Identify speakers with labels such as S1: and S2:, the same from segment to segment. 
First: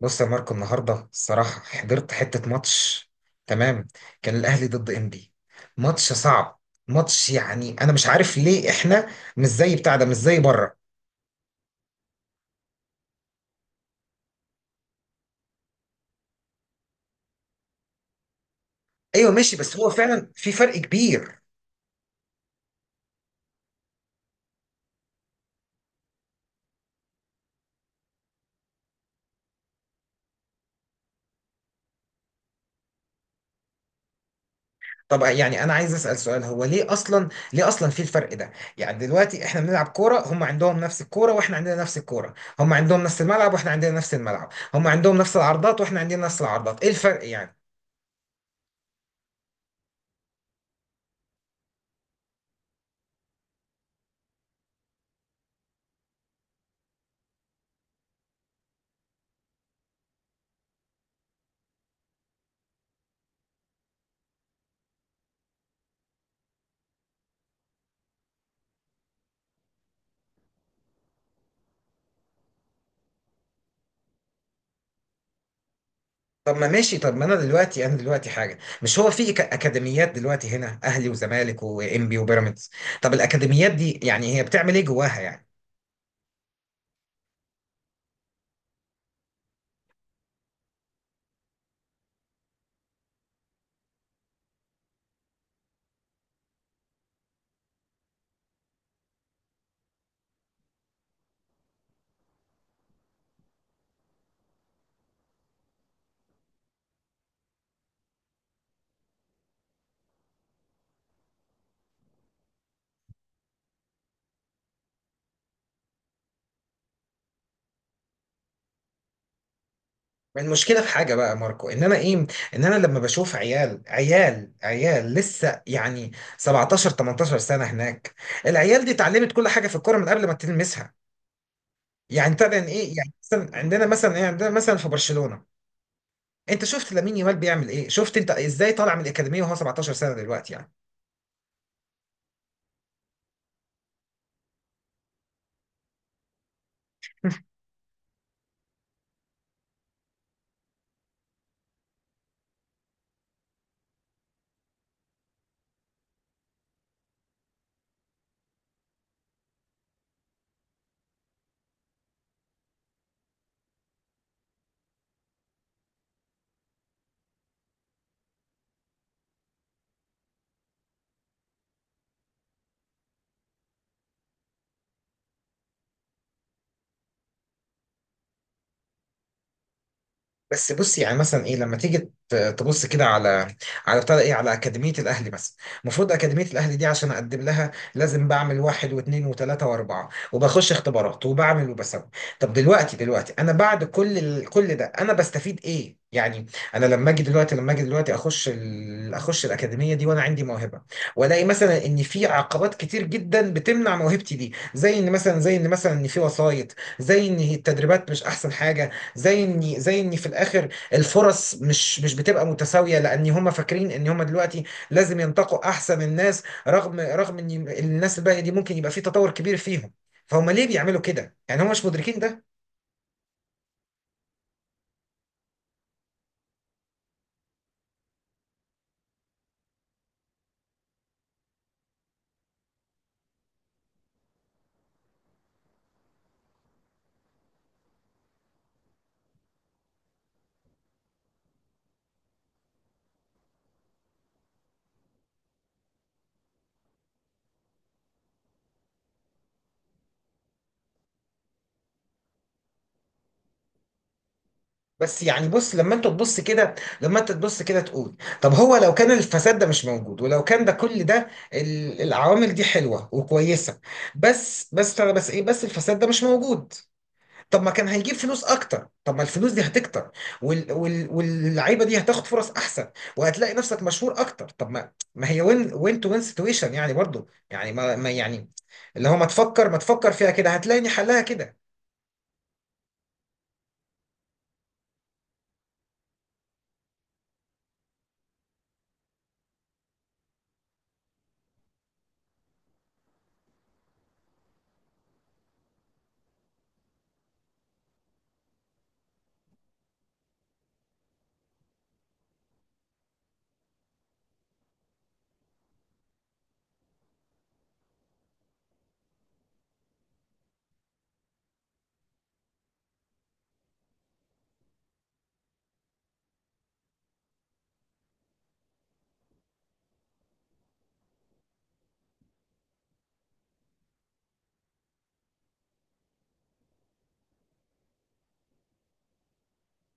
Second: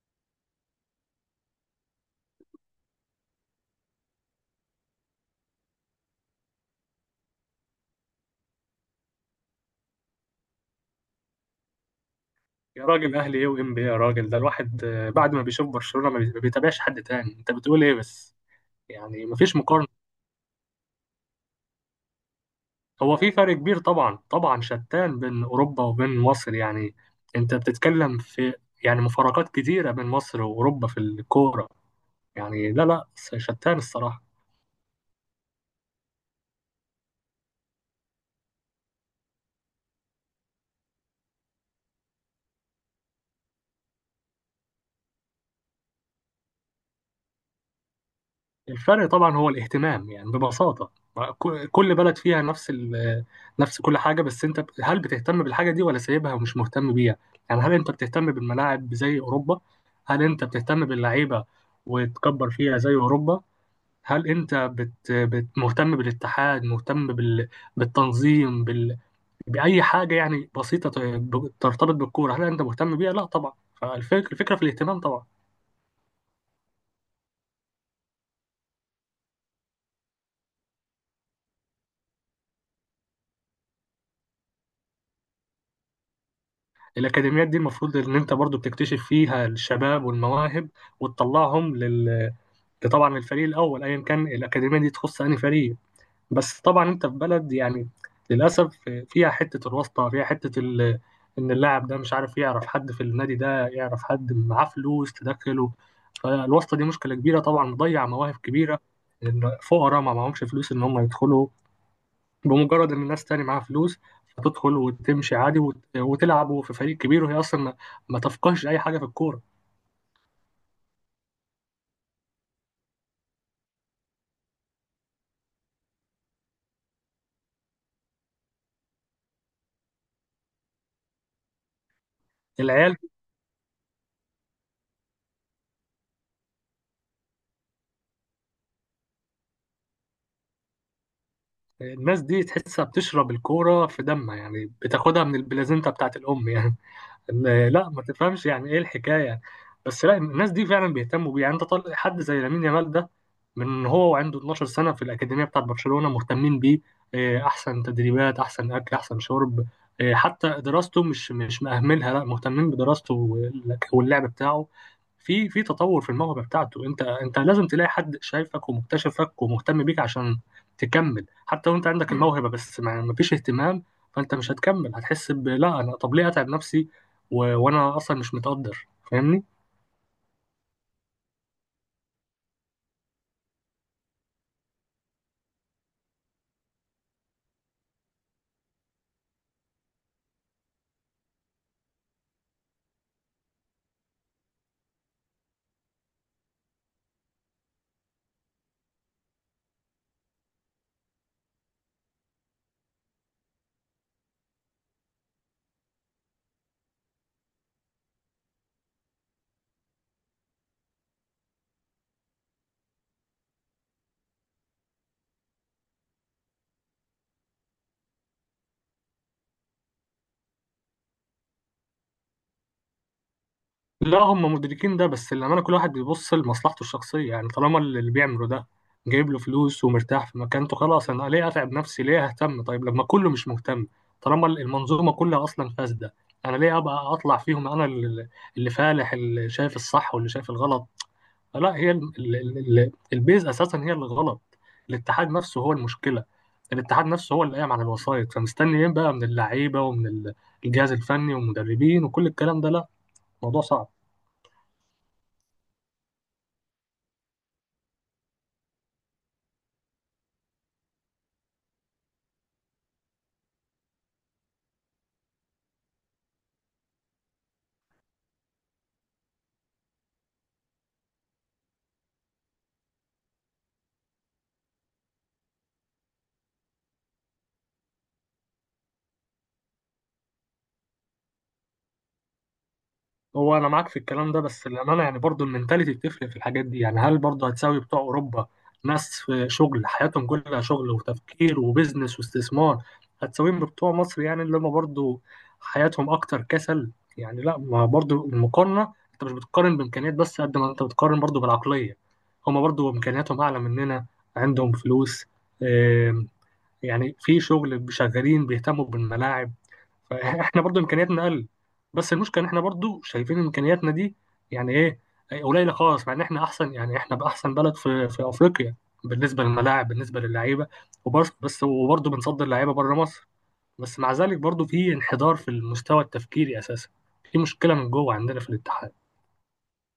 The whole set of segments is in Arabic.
S1: بص يا ماركو، النهارده الصراحه حضرت حته ماتش. تمام، كان الاهلي ضد انبي. ماتش صعب. ماتش، يعني انا مش عارف ليه احنا مش زي بتاع ده، مش زي بره.
S2: يا راجل اهلي ايه وام بي إيه يا راجل ده الواحد آه، بعد ما بيشوف برشلونة ما بيتابعش حد تاني. انت بتقول ايه بس؟ يعني
S1: ايوه
S2: مفيش
S1: ماشي، بس
S2: مقارنة.
S1: هو فعلا في فرق كبير.
S2: هو في فرق كبير طبعا طبعا، شتان بين اوروبا وبين مصر. يعني انت بتتكلم في يعني مفارقات كتيرة بين مصر واوروبا في الكورة. يعني لا لا، شتان الصراحة.
S1: طب يعني انا عايز اسال سؤال، هو ليه اصلا في الفرق ده؟ يعني دلوقتي احنا بنلعب كوره، هم عندهم نفس الكوره واحنا عندنا نفس الكوره، هم عندهم نفس الملعب واحنا عندنا نفس الملعب، هم عندهم نفس العرضات واحنا عندنا نفس العرضات. ايه الفرق يعني؟
S2: الفرق طبعا هو الاهتمام، يعني ببساطة، كل بلد فيها نفس كل حاجة، بس انت هل بتهتم بالحاجة دي ولا سايبها ومش مهتم بيها؟ يعني هل انت بتهتم بالملاعب زي أوروبا؟ هل انت بتهتم باللعيبة وتكبر فيها زي أوروبا؟ هل انت بت مهتم بالاتحاد، مهتم بالتنظيم، بأي حاجة يعني بسيطة ترتبط بالكورة؟ هل انت مهتم بيها؟ لا طبعا. فالفكرة الفكرة في الاهتمام طبعا.
S1: طب ما ماشي، طب ما انا دلوقتي، حاجه، مش هو في اكاديميات دلوقتي هنا، اهلي وزمالك وانبي وبيراميدز. طب الاكاديميات دي يعني هي بتعمل ايه جواها يعني؟
S2: الأكاديميات دي المفروض إن أنت برضو بتكتشف فيها الشباب والمواهب وتطلعهم لل... طبعا الفريق الأول، أيا كان الأكاديمية دي تخص أي فريق. بس طبعا أنت في بلد، يعني للأسف، فيها حتة الواسطة، فيها حتة ال... إن اللاعب ده مش عارف، يعرف حد في النادي ده، يعرف حد معاه فلوس تدخله. فالواسطة دي مشكلة كبيرة طبعا، مضيع مواهب كبيرة، إن فقراء ما معهمش فلوس إن هم يدخلوا، بمجرد ان ناس تاني معاها فلوس هتدخل وتمشي عادي، وتلعبوا في فريق كبير وهي اصلا ما تفقهش اي حاجه في الكوره.
S1: المشكله في حاجه بقى يا ماركو، ان انا ايه، ان انا لما بشوف عيال لسه، يعني 17 18 سنه هناك. العيال دي اتعلمت كل حاجه في الكوره من قبل ما تلمسها. يعني طبعا ايه،
S2: العيال،
S1: يعني مثلا عندنا، مثلا ايه، عندنا مثلا في برشلونه. انت شفت لامين يامال بيعمل ايه؟ شفت انت ازاي طالع من الاكاديميه وهو 17 سنه دلوقتي؟ يعني
S2: الناس دي تحسها بتشرب الكوره في دمها، يعني بتاخدها من البلازنتا بتاعت الام. يعني إن- لا ما تفهمش يعني ايه الحكايه، بس لا، الناس دي فعلا بيهتموا بيه. يعني انت طالع حد زي لامين يامال ده، من هو وعنده 12 سنه في الاكاديميه بتاعت برشلونه مهتمين بيه. إيه، احسن تدريبات، احسن اكل، احسن شرب. إيه، حتى دراسته مش مأهملها، لا، مهتمين بدراسته واللعب بتاعه، في في تطور في الموهبه بتاعته. انت انت لازم تلاقي حد شايفك ومكتشفك ومهتم بيك عشان تكمل. حتى لو انت عندك الموهبه، بس ما فيش اهتمام، فانت مش هتكمل، هتحس ب لا انا طب ليه اتعب نفسي و... وانا اصلا مش متقدر. فاهمني؟
S1: بس بص، يعني مثلا ايه لما تيجي تبص كده على بتاع ده ايه، على اكاديميه الاهلي مثلا. المفروض اكاديميه الاهلي دي، عشان اقدم لها لازم بعمل واحد واثنين وثلاثه واربعه، وبخش اختبارات، وبعمل وبسوي. طب دلوقتي، انا بعد كل كل ده انا بستفيد ايه يعني؟ انا لما اجي دلوقتي، اخش الاكاديميه دي وانا عندي موهبه، والاقي مثلا ان في عقبات كتير جدا بتمنع موهبتي دي، زي ان مثلا، ان في وسايط، زي ان التدريبات مش احسن حاجه، زي اني في الاخر الفرص مش بتبقى متساويه، لان هم فاكرين ان هم دلوقتي لازم ينتقوا احسن الناس، رغم ان الناس الباقيه دي ممكن يبقى في تطور كبير فيهم. فهم ليه بيعملوا كده يعني، هم مش مدركين ده؟
S2: لا هم مدركين ده، بس لما انا، كل واحد بيبص لمصلحته الشخصيه، يعني طالما اللي بيعمله ده جايب له فلوس ومرتاح في مكانته، خلاص، انا ليه اتعب نفسي؟ ليه اهتم؟ طيب لما كله مش مهتم، طالما المنظومه كلها اصلا فاسده، انا ليه ابقى اطلع فيهم انا اللي اللي فالح، اللي شايف الصح واللي شايف الغلط؟ لا هي البيز اساسا هي اللي غلط. الاتحاد نفسه هو المشكله، الاتحاد نفسه هو اللي قايم على الوسائط. فمستني ايه بقى من اللعيبه ومن ال- الجهاز الفني والمدربين وكل الكلام ده؟ لا، الموضوع صعب.
S1: بس يعني بص، لما انت تبص كده، تقول طب هو لو كان الفساد ده مش موجود، ولو كان ده، كل ده العوامل دي حلوه وكويسه. بس انا، بس الفساد ده مش موجود. طب ما كان هيجيب فلوس اكتر، طب ما الفلوس دي هتكتر، واللعيبه دي هتاخد فرص احسن، وهتلاقي نفسك مشهور اكتر. طب ما هي وين وين تو وين سيتويشن يعني، برضو يعني، ما... ما يعني اللي هو، ما تفكر فيها كده هتلاقيني حلها كده.
S2: هو انا معاك في الكلام ده، بس للامانه يعني برضو المنتاليتي بتفرق في الحاجات دي. يعني هل برضو هتساوي بتوع اوروبا، ناس في شغل، حياتهم كلها شغل وتفكير وبزنس واستثمار، هتساويهم بتوع مصر يعني، اللي هم برضو حياتهم اكتر كسل؟ يعني لا، ما برضو المقارنه، انت مش بتقارن بامكانيات بس، قد ما انت بتقارن برضو بالعقليه. هم برضو امكانياتهم اعلى مننا، عندهم فلوس، آم، يعني في شغل، شغالين بيهتموا بالملاعب. فاحنا برضو امكانياتنا اقل، بس المشكله ان احنا برضو شايفين امكانياتنا دي يعني ايه، قليله خالص، مع ان احنا احسن، يعني احنا باحسن بلد في في افريقيا، بالنسبه للملاعب، بالنسبه للعيبه، وبس بس، وبرضو بنصدر لعيبه بره مصر، بس مع ذلك برضو في انحدار في المستوى التفكيري اساسا، في مشكله من جوه عندنا في الاتحاد.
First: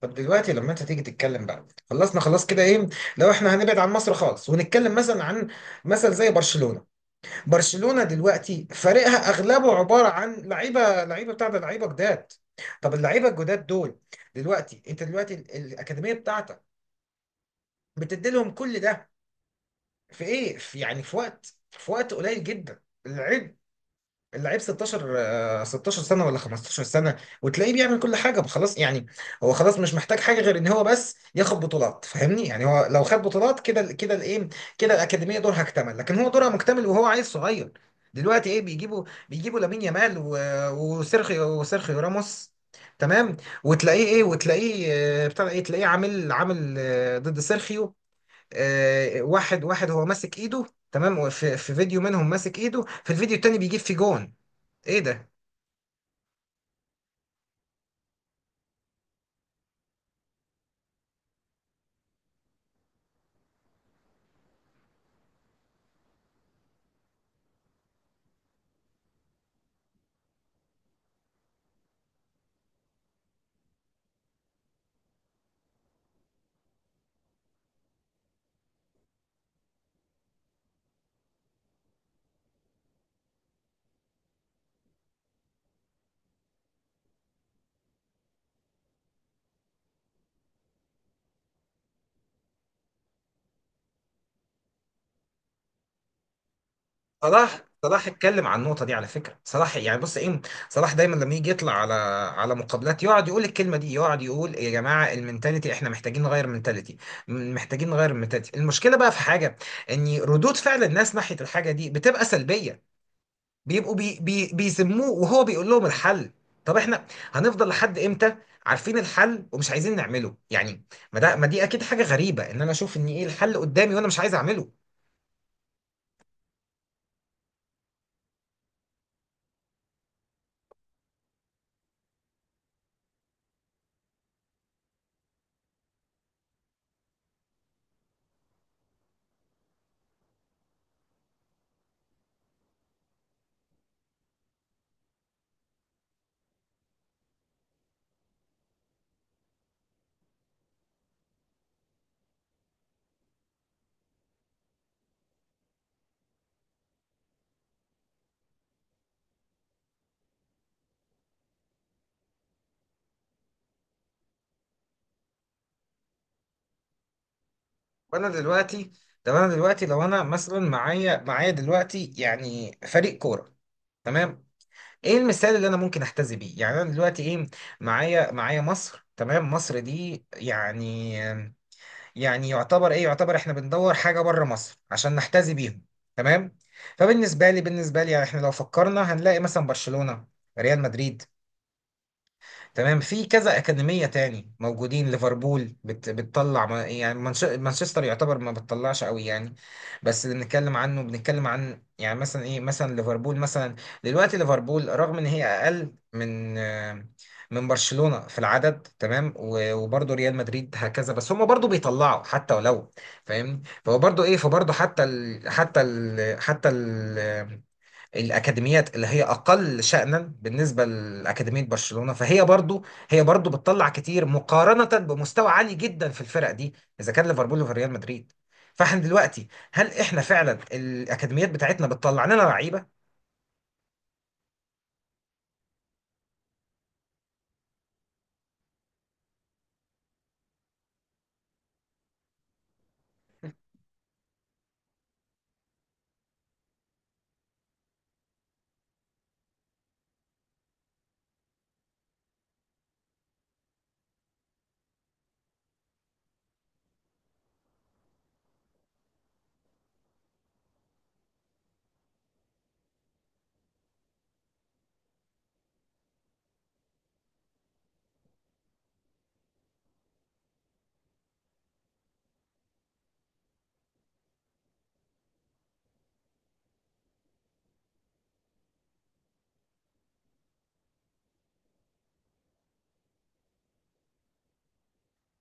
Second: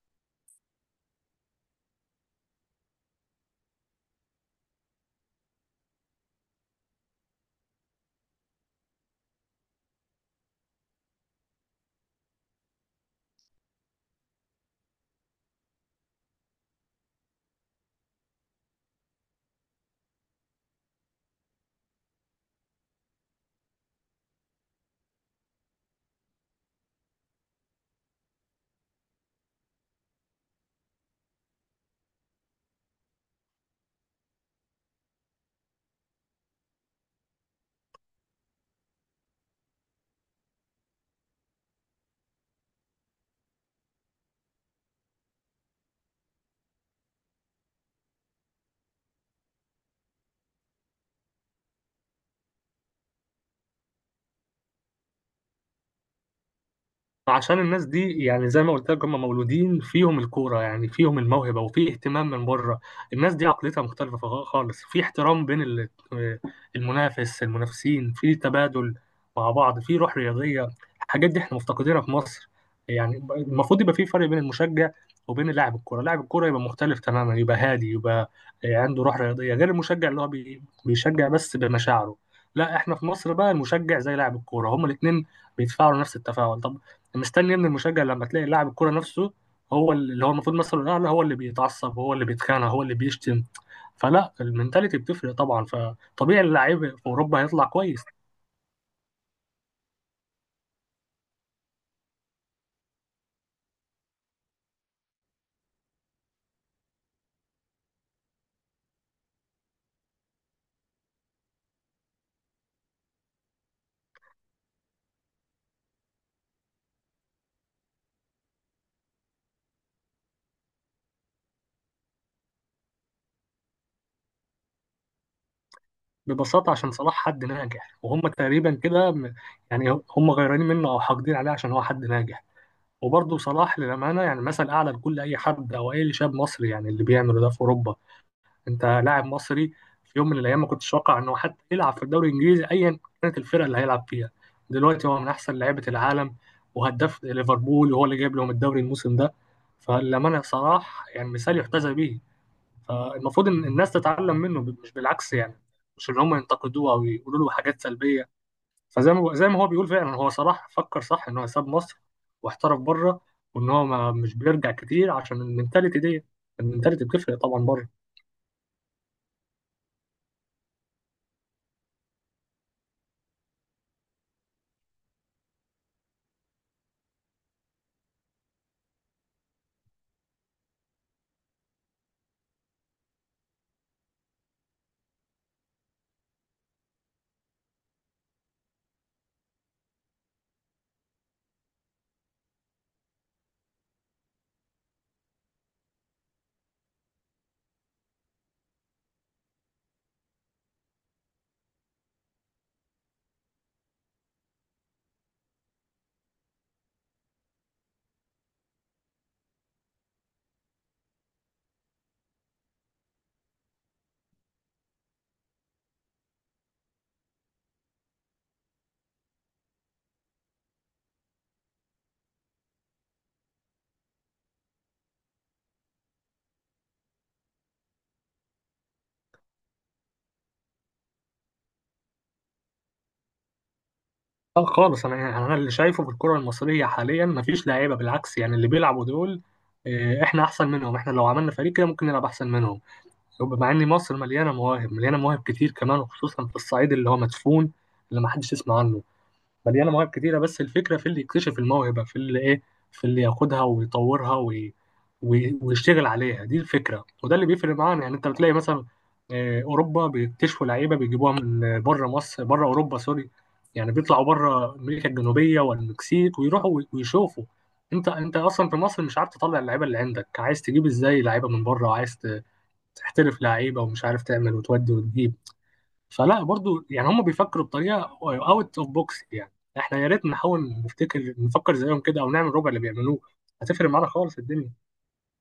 S1: طب دلوقتي لما انت تيجي تتكلم بقى، خلصنا خلاص كده ايه، لو احنا هنبعد عن مصر خالص ونتكلم مثلا عن زي برشلونة. برشلونة دلوقتي فريقها اغلبه عبارة عن لعيبة، لعيبة بتاع ده لعيبة جداد. طب اللعيبة الجداد دول دلوقتي، انت دلوقتي الأكاديمية بتاعتك بتدي لهم كل ده في ايه، في يعني، في وقت قليل جدا. اللعيب 16، 16 سنة، ولا 15 سنة، وتلاقيه بيعمل كل حاجة خلاص يعني. هو خلاص مش محتاج حاجة غير ان هو بس ياخد بطولات. فاهمني يعني، هو لو خد بطولات، كده كده الايه، كده الأكاديمية دورها اكتمل. لكن هو دورها مكتمل وهو عيل صغير. دلوقتي ايه بيجيبوا، لامين يامال وسيرخيو راموس. تمام. وتلاقيه ايه، وتلاقيه بتاع ايه، تلاقيه عامل، ضد سيرخيو، واحد واحد، هو ماسك ايده. تمام، في فيديو منهم ماسك ايده، في الفيديو التاني بيجيب في جون. ايه ده؟
S2: عشان الناس دي، يعني زي ما قلت لك، هم مولودين فيهم الكوره، يعني فيهم الموهبه وفي اهتمام من بره. الناس دي عقليتها مختلفه خالص، في احترام بين ال- المنافس المنافسين، في تبادل مع بعض، في روح رياضيه. الحاجات دي احنا مفتقدينها في مصر. يعني المفروض يبقى في فرق بين المشجع وبين لاعب الكوره. لاعب الكوره يبقى مختلف تماما، يبقى هادي، يبقى عنده روح رياضيه، غير المشجع اللي هو بيشجع بس بمشاعره. لا احنا في مصر بقى، المشجع زي لاعب الكوره، هما الاثنين بيتفاعلوا نفس التفاعل. طب مستني من المشجع لما تلاقي لاعب الكوره نفسه، هو اللي هو المفروض مثلا الاعلى، هو اللي بيتعصب، هو اللي بيتخانق، هو اللي بيشتم. فلا، المنتاليتي بتفرق طبعا، فطبيعي اللعيب في اوروبا
S1: صلاح،
S2: هيطلع كويس.
S1: صلاح اتكلم عن النقطه دي على فكره. صلاح يعني بص ايه، صلاح دايما لما يجي يطلع على مقابلات يقعد يقول الكلمه دي، يقعد يقول يا جماعه المنتاليتي، احنا محتاجين نغير المنتاليتي، محتاجين نغير المنتاليتي. المشكله بقى في حاجه، ان ردود فعل الناس ناحيه الحاجه دي بتبقى سلبيه. بيبقوا بي بي بيذموه، وهو بيقول لهم الحل. طب احنا هنفضل لحد امتى عارفين الحل ومش عايزين نعمله يعني؟ ما ده، ما دي اكيد حاجه غريبه ان انا اشوف ان ايه الحل قدامي وانا مش عايز اعمله.
S2: ببساطه عشان صلاح حد ناجح، وهم تقريبا كده يعني هم غيرانين منه او حاقدين عليه عشان هو حد ناجح. وبرضه صلاح للامانه يعني مثل اعلى لكل اي حد او اي شاب مصري. يعني اللي بيعمله ده في اوروبا، انت لاعب مصري، في يوم من الايام ما كنتش اتوقع انه حتى يلعب في الدوري الانجليزي، ايا كانت الفرقه اللي هيلعب فيها. دلوقتي هو من احسن لعيبه العالم، وهداف ليفربول، وهو اللي جايب لهم الدوري الموسم ده. فالأمانة صلاح يعني مثال يحتذى به. فالمفروض ان الناس تتعلم منه، مش بالعكس، يعني مش ان هم ينتقدوه او يقولوا له حاجات سلبيه. فزي ما زي ما هو بيقول، فعلا هو صلاح فكر صح ان هو ساب مصر واحترف بره، وان هو ما مش بيرجع كتير عشان المنتاليتي دي. المنتاليتي بتفرق طبعا بره.
S1: وانا دلوقتي طب انا دلوقتي، لو انا مثلا معايا، دلوقتي يعني فريق كوره، تمام، ايه المثال اللي انا ممكن احتذي بيه؟ يعني انا دلوقتي ايه، معايا، مصر، تمام. مصر دي يعني، يعني يعتبر ايه، يعتبر احنا بندور حاجه بره مصر عشان نحتذي بيهم. تمام. فبالنسبه لي، بالنسبه لي يعني احنا لو فكرنا هنلاقي مثلا برشلونه، ريال مدريد، تمام، في كذا أكاديمية تاني موجودين. ليفربول بتطلع، يعني مانشستر يعتبر ما بتطلعش قوي يعني. بس اللي بنتكلم عنه، بنتكلم عن يعني مثلا ايه، مثلا ليفربول مثلا. دلوقتي ليفربول رغم ان هي اقل من من برشلونة في العدد، تمام، وبرضه ريال مدريد هكذا، بس هم برضه بيطلعوا، حتى ولو. فاهمني. فهو برضه ايه، فبرضه حتى الاكاديميات اللي هي اقل شأنا بالنسبه لاكاديميه برشلونه، فهي برضو، هي برضو بتطلع كتير مقارنه بمستوى عالي جدا في الفرق دي، اذا كان ليفربول وفي ريال مدريد. فاحنا دلوقتي، هل احنا فعلا الاكاديميات بتاعتنا بتطلع لنا لعيبه؟
S2: اه خالص، انا يعني انا اللي شايفه في الكره المصريه حاليا مفيش لعيبه، بالعكس يعني اللي بيلعبوا دول آه، احنا احسن منهم. احنا لو عملنا فريق كده ممكن نلعب احسن منهم، مع ان مصر مليانه مواهب، مليانه مواهب كتير كمان، وخصوصا في الصعيد اللي هو مدفون، اللي ما حدش يسمع عنه. مليانه مواهب كتيره، بس الفكره في اللي يكتشف الموهبه، في اللي ايه، في اللي ياخدها ويطورها ويشتغل عليها. دي الفكره، وده اللي بيفرق معانا. يعني انت بتلاقي مثلا آه، اوروبا بيكتشفوا لعيبه، بيجيبوها من بره مصر، بره اوروبا سوري، يعني بيطلعوا بره امريكا الجنوبيه والمكسيك ويروحوا ويشوفوا. انت انت اصلا في مصر مش عارف تطلع اللعيبه اللي عندك، عايز تجيب ازاي لعيبه من بره وعايز تحترف لعيبه، ومش عارف تعمل وتودي وتجيب. فلا برضو يعني هم بيفكروا بطريقه اوت اوف بوكس. يعني احنا يا ريت نحاول نفتكر، نفكر زيهم كده، او نعمل ربع اللي بيعملوه، هتفرق معانا خالص الدنيا.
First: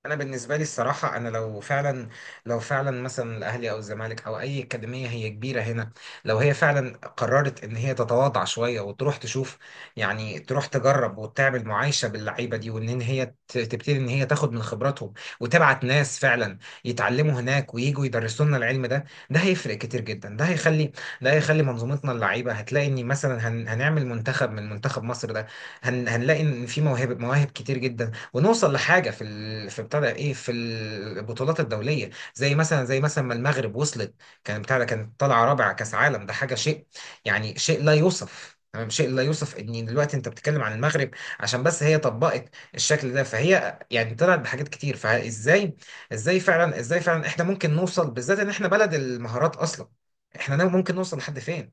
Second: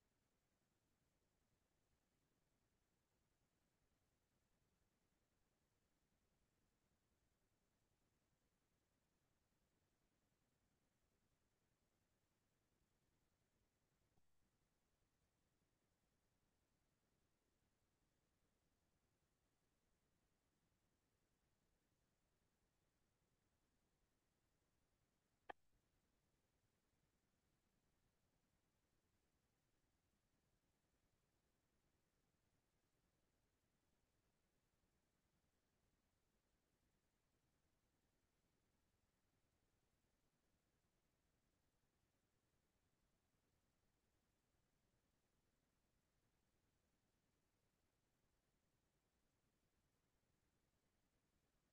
S1: انا بالنسبه لي الصراحه، انا لو فعلا، مثلا الاهلي او الزمالك او اي اكاديميه هي كبيره هنا، لو هي فعلا قررت ان هي تتواضع شويه، وتروح تشوف، يعني تروح تجرب وتعمل معايشه باللعيبه دي، وان هي تبتدي ان هي تاخد من خبراتهم، وتبعت ناس فعلا يتعلموا هناك ويجوا يدرسوا لنا العلم ده، ده هيفرق كتير جدا. ده هيخلي منظومتنا، اللعيبه هتلاقي ان مثلا، هنعمل منتخب، منتخب مصر ده، هنلاقي ان في مواهب، مواهب كتير جدا، ونوصل لحاجه في ال... في بتاع ده ايه في البطولات الدوليه، زي مثلا، ما المغرب وصلت. كان بتاع ده، كانت طالعه رابعه كاس عالم. ده حاجه شيء يعني، شيء لا يوصف، تمام، شيء لا يوصف. ان دلوقتي انت بتتكلم عن المغرب عشان بس هي طبقت الشكل ده، فهي يعني طلعت بحاجات كتير. فازاي، ازاي فعلا احنا ممكن نوصل، بالذات ان احنا بلد المهارات اصلا، احنا ممكن نوصل لحد فين؟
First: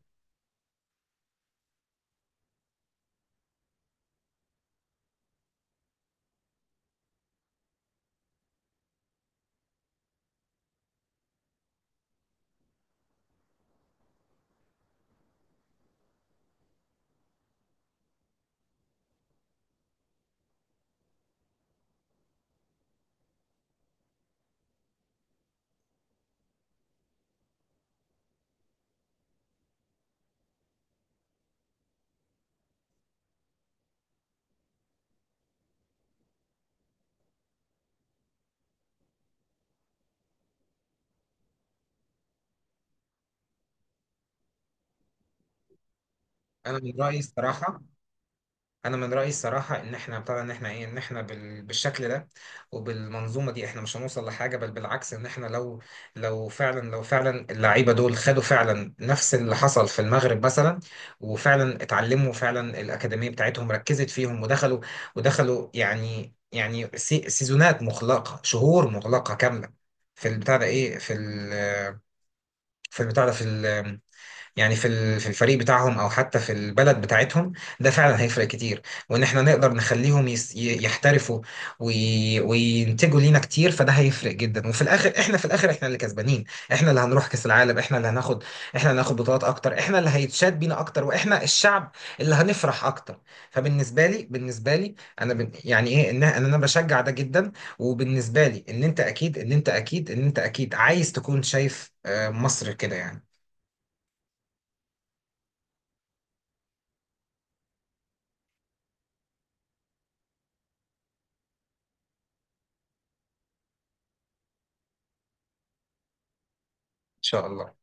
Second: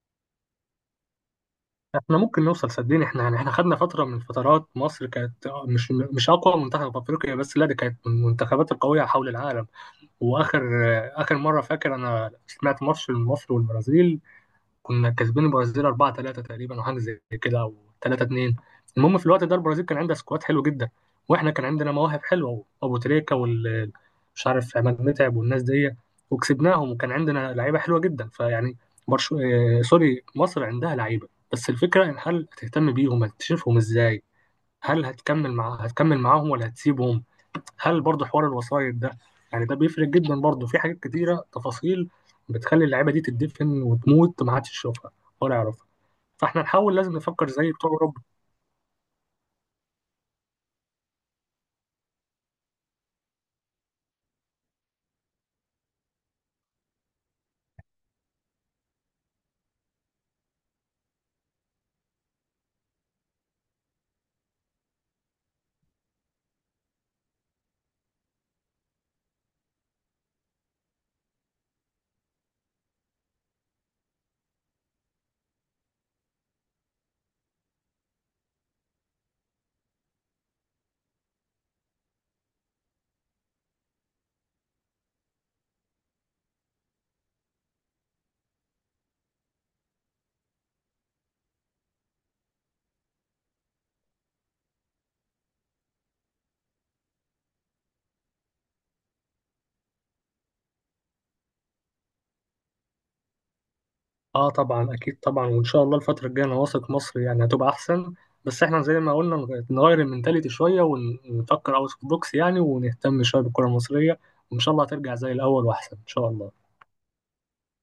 S2: احنا ممكن نوصل، صدقني احنا، يعني احنا خدنا فتره من الفترات، مصر كانت مش اقوى منتخب في افريقيا بس، لا دي كانت من المنتخبات القويه حول العالم. واخر اخر مره فاكر انا سمعت ماتش مصر والبرازيل، كنا كاسبين البرازيل 4-3 تقريبا، او حاجه زي كده، او 3-2. المهم في الوقت ده البرازيل كان عندها سكواد حلو جدا، واحنا كان عندنا مواهب حلوه، ابو تريكه وال مش عارف، عماد متعب والناس دي، وكسبناهم، وكان عندنا لعيبه حلوه جدا. فيعني برشو... آه، سوري، مصر عندها لعيبه، بس الفكره ان هل هتهتم بيهم، هتشوفهم ازاي، هل هتكمل معاه هتكمل معاهم ولا هتسيبهم، هل برضه حوار الوسايط ده؟ يعني ده بيفرق جدا برضه، في حاجات كتيرة تفاصيل بتخلي اللعيبة دي تدفن وتموت ما حدش يشوفها ولا يعرفها. فاحنا
S1: انا من
S2: نحاول، لازم
S1: رايي
S2: نفكر زي
S1: الصراحه،
S2: بتوع اوروبا.
S1: ان احنا ابتدى، ان احنا بالشكل ده وبالمنظومه دي احنا مش هنوصل لحاجه، بل بالعكس. ان احنا لو، لو فعلا اللعيبه دول خدوا فعلا نفس اللي حصل في المغرب مثلا، وفعلا اتعلموا فعلا، الاكاديميه بتاعتهم ركزت فيهم، ودخلوا، يعني، سيزونات مغلقه، شهور مغلقه كامله في البتاع ده، ايه، في ال... في البتاع ده في ال... يعني في في الفريق بتاعهم، او حتى في البلد بتاعتهم. ده فعلا هيفرق كتير. وان احنا نقدر نخليهم يحترفوا وينتجوا لينا كتير، فده هيفرق جدا. وفي الاخر، احنا في الاخر احنا اللي كسبانين، احنا اللي هنروح كاس العالم، احنا اللي هناخد، بطولات اكتر، احنا اللي هيتشاد بينا اكتر، واحنا الشعب اللي هنفرح اكتر. فبالنسبه لي، بالنسبه لي انا يعني ايه، ان انا، بشجع ده جدا. وبالنسبه لي، ان انت اكيد، عايز تكون شايف مصر كده، يعني ان
S2: اه طبعا اكيد طبعا، وان شاء الله الفترة الجاية انا واثق مصر يعني هتبقى احسن، بس احنا زي ما قلنا نغير المنتاليتي شوية، ونفكر اوت اوف بوكس يعني، ونهتم شوية بالكرة المصرية، وان شاء الله هترجع زي الاول واحسن ان شاء الله.
S1: شاء الله.